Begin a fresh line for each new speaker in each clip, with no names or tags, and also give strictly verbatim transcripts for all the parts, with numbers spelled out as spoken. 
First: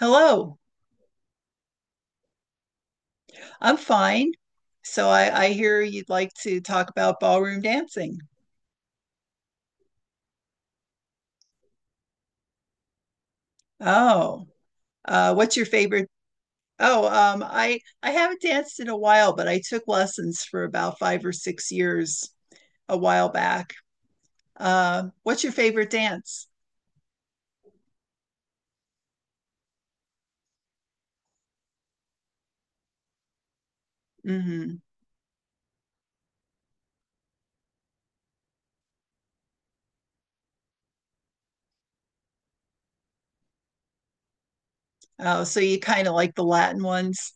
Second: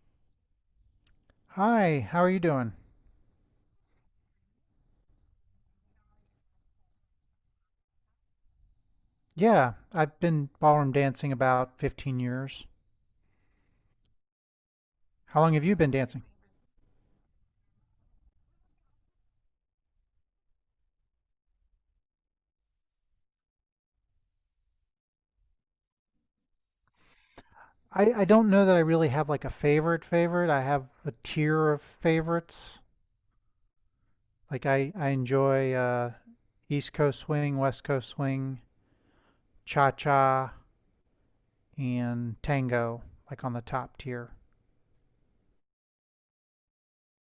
Hello,
Hi, how are you doing?
I'm fine. So I, I hear you'd like to talk about ballroom dancing.
Yeah, I've been ballroom dancing about fifteen years.
Oh, uh,
How long
what's
have
your
you been
favorite?
dancing?
Oh, um, I I haven't danced in a while, but I took lessons for about five or six years a while back. Uh, what's your favorite dance?
I, I don't know that I really have like a favorite favorite. I have a tier of favorites. Like
hmm
I, I enjoy uh, East Coast swing, West Coast swing, cha-cha, and tango, like on the top tier.
Oh, so you kind of like the Latin ones?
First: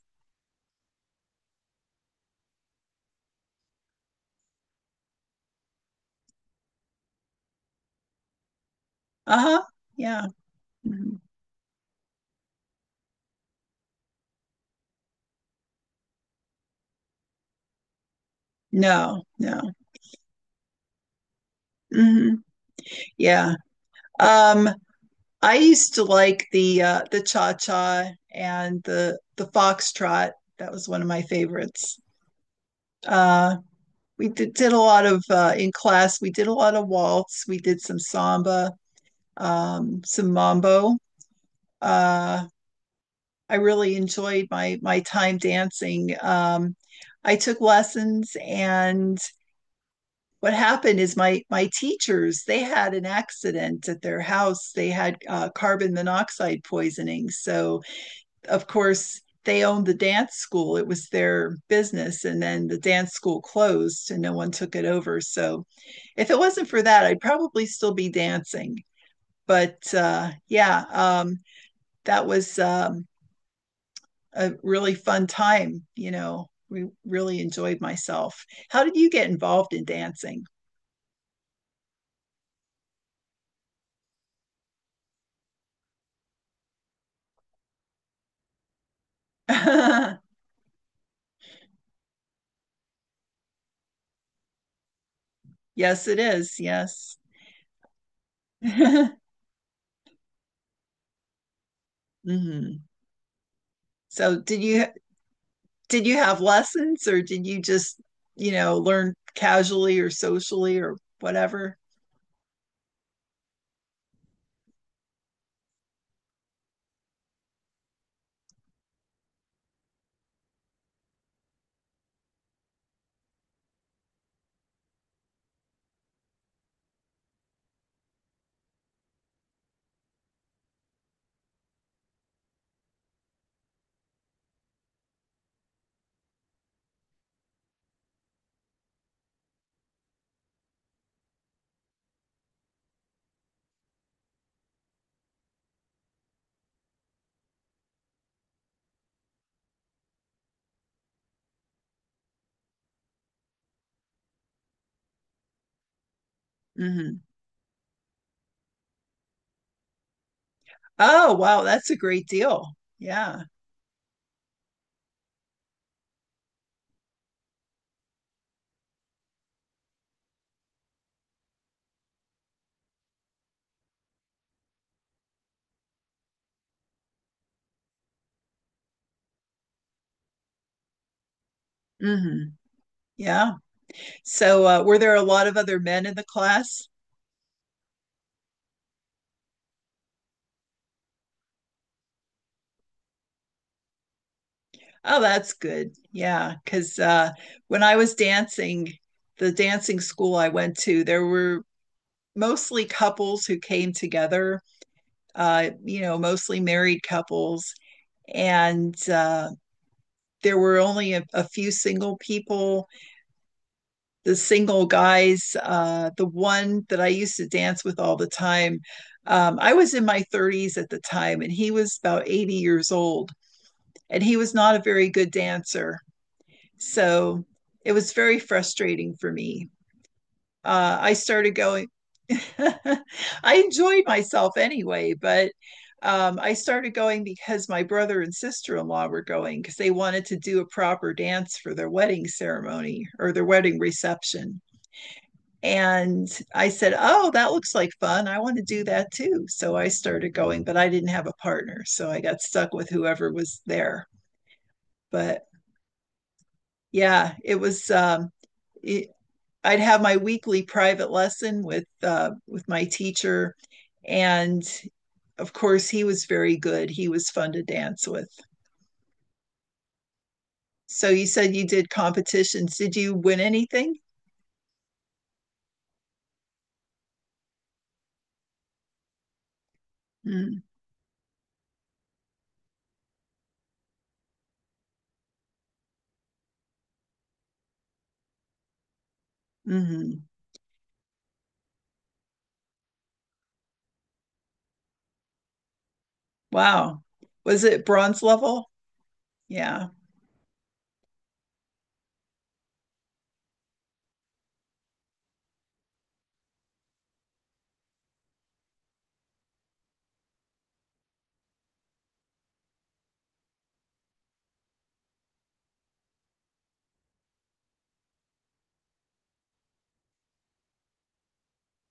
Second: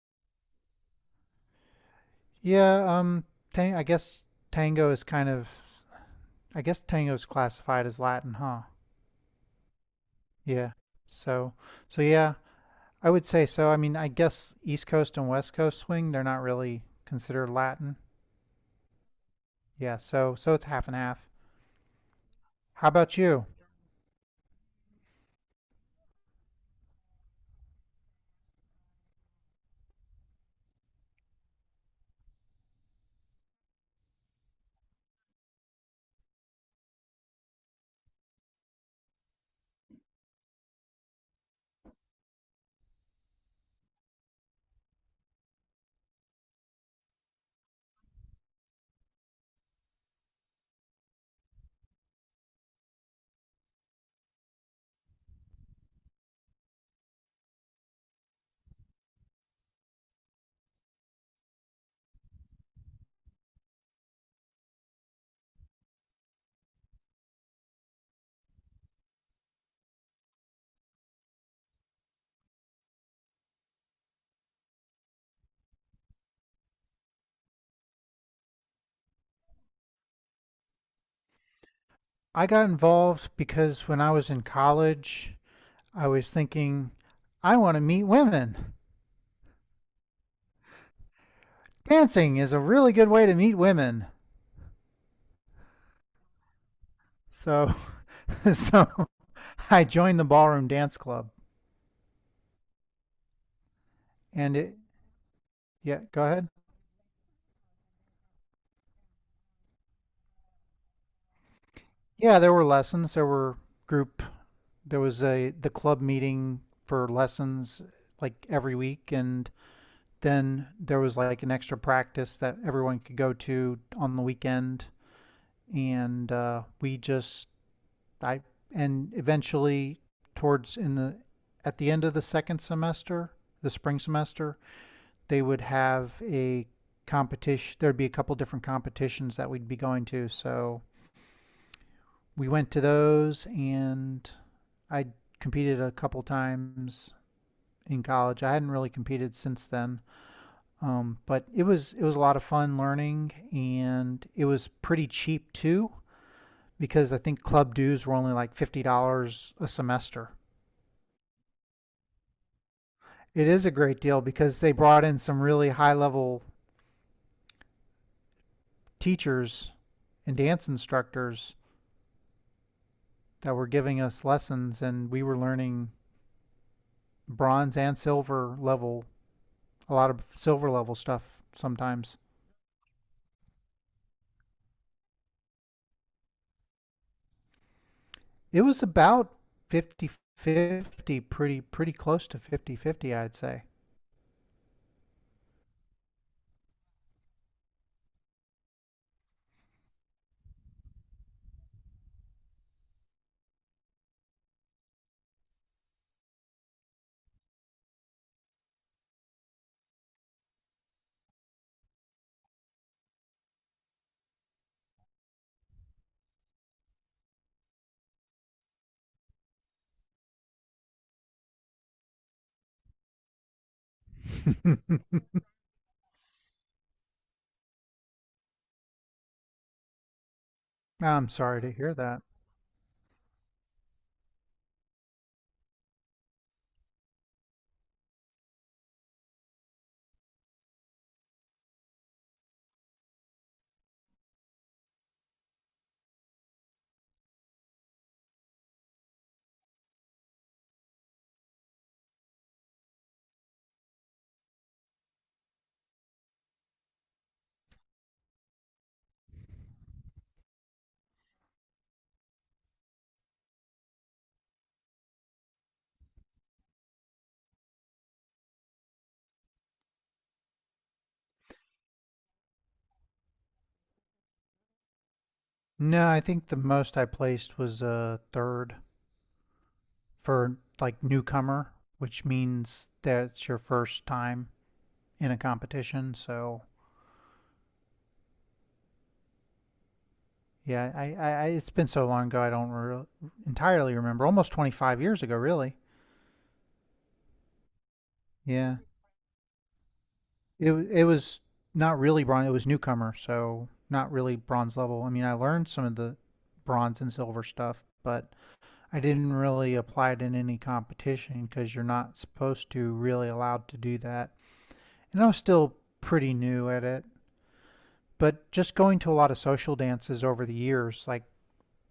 Yeah, um, tang I guess tango is kind of, I guess tango is classified as Latin, huh?
Uh-huh. Yeah.
Yeah.
Mhm.
So, so yeah, I would say so. I mean, I guess East Coast and West Coast swing, they're not really considered Latin.
No, no.
Yeah, so so it's half and half.
hmm
How about you?
Yeah. Um, I used to like the uh, the cha-cha and the the foxtrot. That was one of my favorites. Uh, we did, did a lot of uh, in class. We did a lot of waltz. We did some samba, um, some mambo. Uh, I really enjoyed my my time dancing. Um, I took lessons, and what happened is my my teachers they had an accident at their house. They had uh, carbon monoxide poisoning, so of course, they owned the dance school. It was their business. And then the dance school closed and no one took it over. So if it wasn't for that, I'd probably still be dancing. But uh, yeah, um, that was um, a really fun time. You know, we really enjoyed myself. How did you get involved in dancing?
I got involved because when I was in college, I was thinking I want to meet women.
yes,
Dancing is a really good way to meet women.
it is. Yes.
So so I joined the ballroom dance club
hmm So,
and
did
it
you
yeah,
did you
go
have
ahead.
lessons or did you just, you know, learn casually or socially or whatever?
Yeah, there were lessons, there were group there was a the club meeting for lessons like every week, and then there was like an extra practice that everyone could go to on the weekend and uh, we just I and eventually towards in the at the end of the second semester, the spring semester, they would have a competition there'd be a couple different competitions that we'd be going to, so we went to those and I competed a couple times in college. I hadn't really competed since then, um, but it was it was a lot of fun learning, and it was pretty cheap too because I
hmm
think club dues were only like fifty dollars a semester.
Oh, wow, that's a great deal. Yeah.
It is a great deal because they brought in some really high level teachers and dance instructors that were giving us lessons, and we were learning bronze and silver level, a lot of silver level stuff sometimes.
hmm Yeah. So, uh, were there a lot of other men in the class?
It was about fifty-fifty, pretty, pretty close to fifty fifty, I'd say.
Oh, that's good. Yeah, because uh, when I was dancing, the dancing school I went to, there were mostly couples who came together, uh, you know, mostly married couples. And uh, there were only a, a few single people the single guys, uh, the one that I used to dance with all the time. Um, I was in my thirties at the time, and he was about eighty years old, and he was not a very good dancer. So it was very frustrating for me. Uh, I
I'm
started
sorry to
going,
hear that.
I enjoyed myself anyway, but um, I started going because my brother and sister in law were going because they wanted to do a proper dance for their wedding ceremony or their wedding reception. And I said, oh, that looks like fun. I want to do that too. So I started going, but I didn't have a partner. So I got stuck with whoever was there. But yeah, it was, um, it, I'd have my weekly private lesson with, uh, with my teacher. And of course, he was very good. He was fun to dance with. So you said you did competitions. Did you win anything?
No, I think the most I placed was a third for
Mm-hmm.
like newcomer, which means that's your first time in a competition. So
Mm-hmm.
yeah, I, I I- it's been so long ago I don't re- entirely remember. Almost twenty-five years ago, really.
Wow. Was it bronze level?
Yeah.
Yeah.
It wa- it was not really bronze. It was newcomer, so not really bronze level. I mean, I learned some of the bronze and silver stuff, but I didn't really apply it in any competition because you're not supposed to really allowed to do that. And I was still pretty new at it, but just going to a lot of social dances over the years, like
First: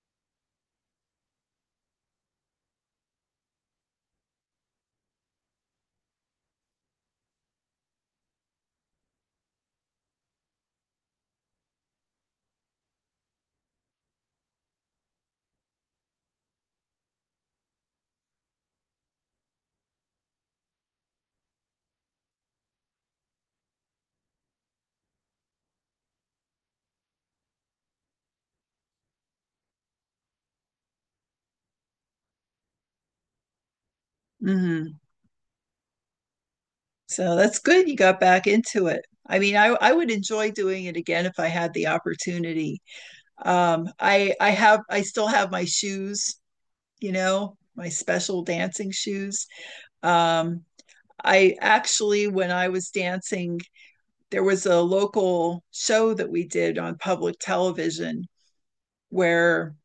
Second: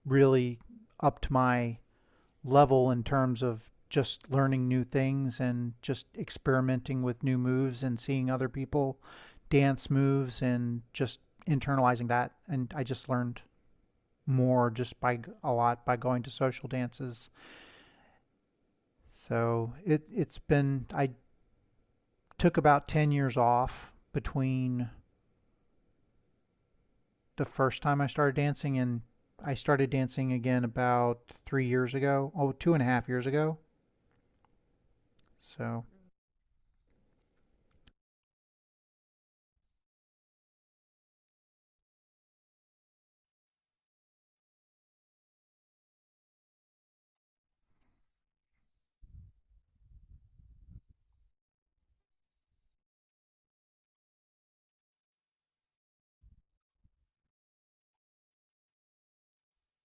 really upped my level in terms of just learning new things and just experimenting with new moves and seeing other people dance moves and just internalizing that. And I just learned more just by a lot by going to social dances. So it it's been I took about ten years off between the first time I started dancing and I started dancing again about three years ago. Oh, two and a half years ago.
hmm
So
So that's good you got back into it. I mean, I, I would enjoy doing it again if I had the opportunity. Um, I I have I still have my shoes, you know, my special dancing shoes. Um, I actually, when I was dancing, there was a local show that we did on public television where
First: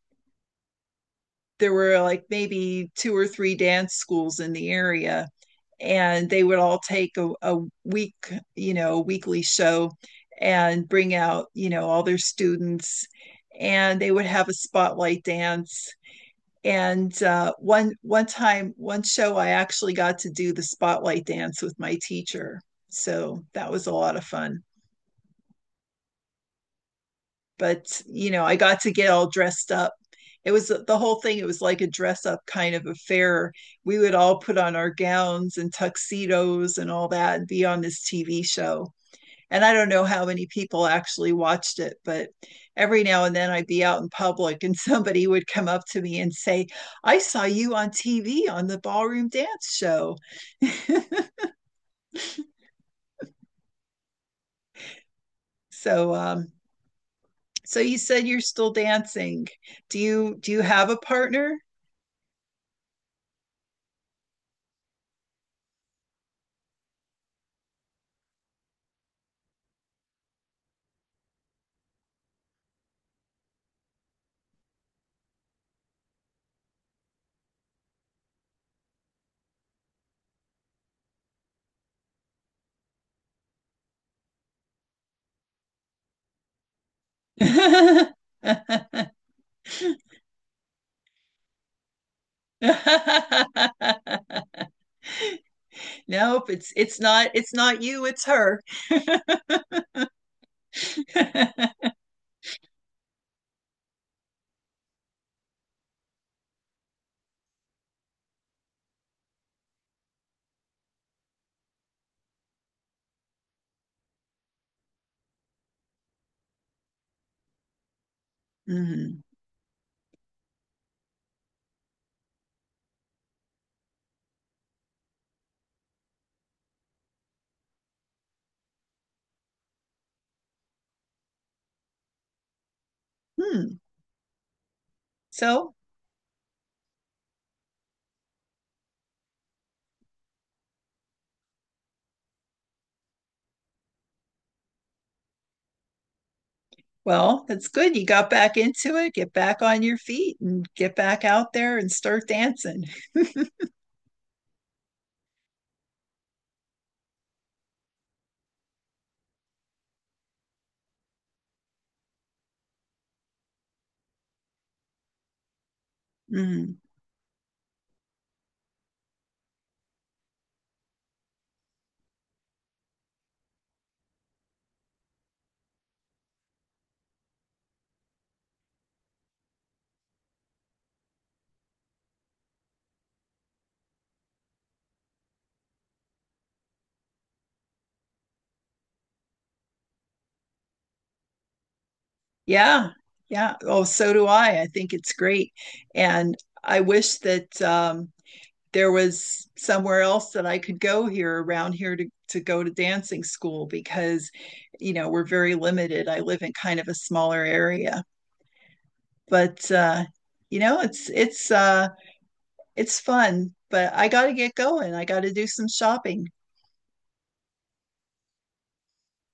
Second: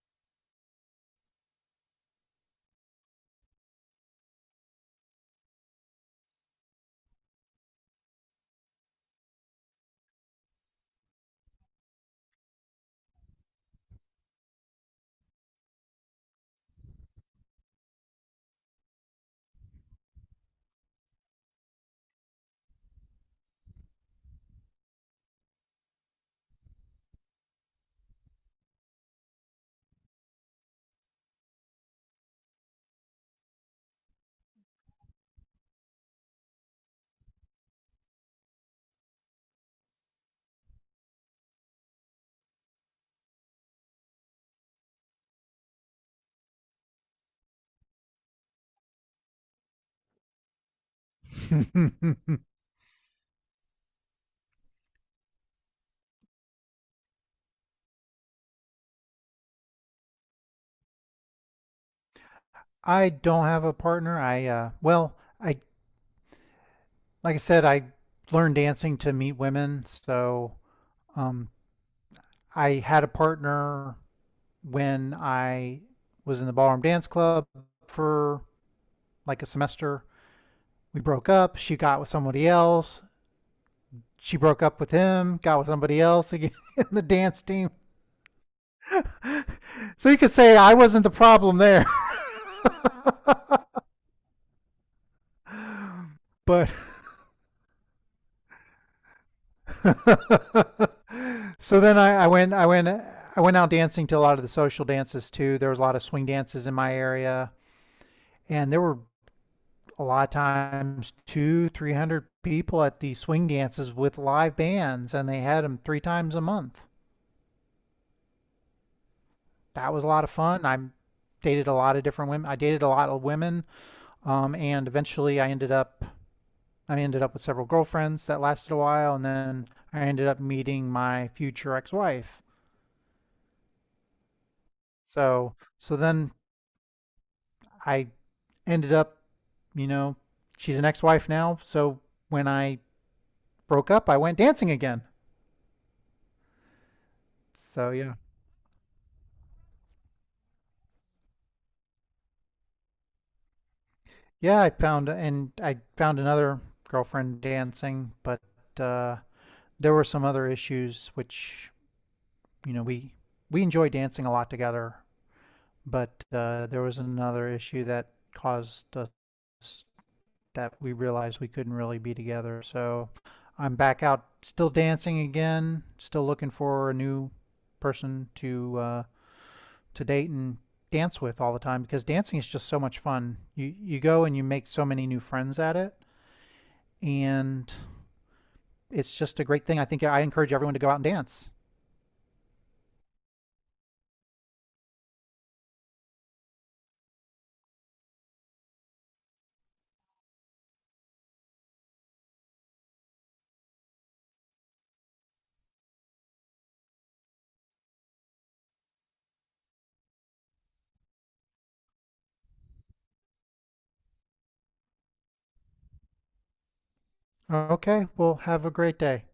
there were like maybe two or three dance schools in the area. And they would all take a, a week, you know, a weekly show and bring out, you know, all their students and they would have a spotlight dance. And uh, one one time, one show, I actually got to do the spotlight dance with my teacher. So that was a lot of fun. But you know, I got to get all dressed up. It was the whole thing. It was like a dress up kind of affair. We would all put on our gowns and tuxedos and all that and be on this T V show. And I don't know how many people actually watched it, but every now and then I'd be out in public and somebody would come up to me and say, I saw you on T V on the ballroom dance show. So, um, so you said you're still dancing. Do you do you have a partner?
I don't have a partner. I uh well, I like I said, I learned dancing to meet women, so um I had a partner when I was in the ballroom dance club for like a semester. We broke up, she got with somebody else. She broke up with him, got with somebody else again in the dance team. So you could say I wasn't the problem there.
Nope,
But
it's it's not it's not you, it's her.
so then, I, I went I went I went out dancing to a lot of the social dances too. There was a lot of swing dances in my area, and there were a lot of times two, three hundred people at these swing dances with live bands, and they had them three times a month.
Mhm.
That was a lot of fun. I dated a lot of different women. I dated a lot of women, um, and eventually I ended up I ended up with several girlfriends that lasted a while, and then I ended up meeting my future ex-wife.
Hmm.
So
So,
so then I ended up, you know, she's an ex wife now. So when I broke up, I went dancing again.
well, that's
So
good. You
yeah.
got back into it. Get back on your feet and get back out there and start dancing.
Yeah, I found, and I found another girlfriend dancing, but uh, there were some other issues which, you know, we, we enjoy dancing a lot together, but uh,
Mhm.
there was another issue that caused us that we realized we couldn't really be together. So I'm back out, still dancing again, still looking for a new person to uh, to date and dance with all the time because dancing is just so much fun. You you go and you make so many new friends at it, and it's just a great thing. I think I encourage everyone to go out and dance.
Yeah. Yeah. Oh, so do I. I think it's great. And I wish that um there was somewhere else that I could go here around here to to go to dancing school because you know, we're very limited. I live in kind of a smaller area but uh, you know, it's it's uh, it's fun. But I got to get going. I got to do some shopping.
Okay, well, have a great day.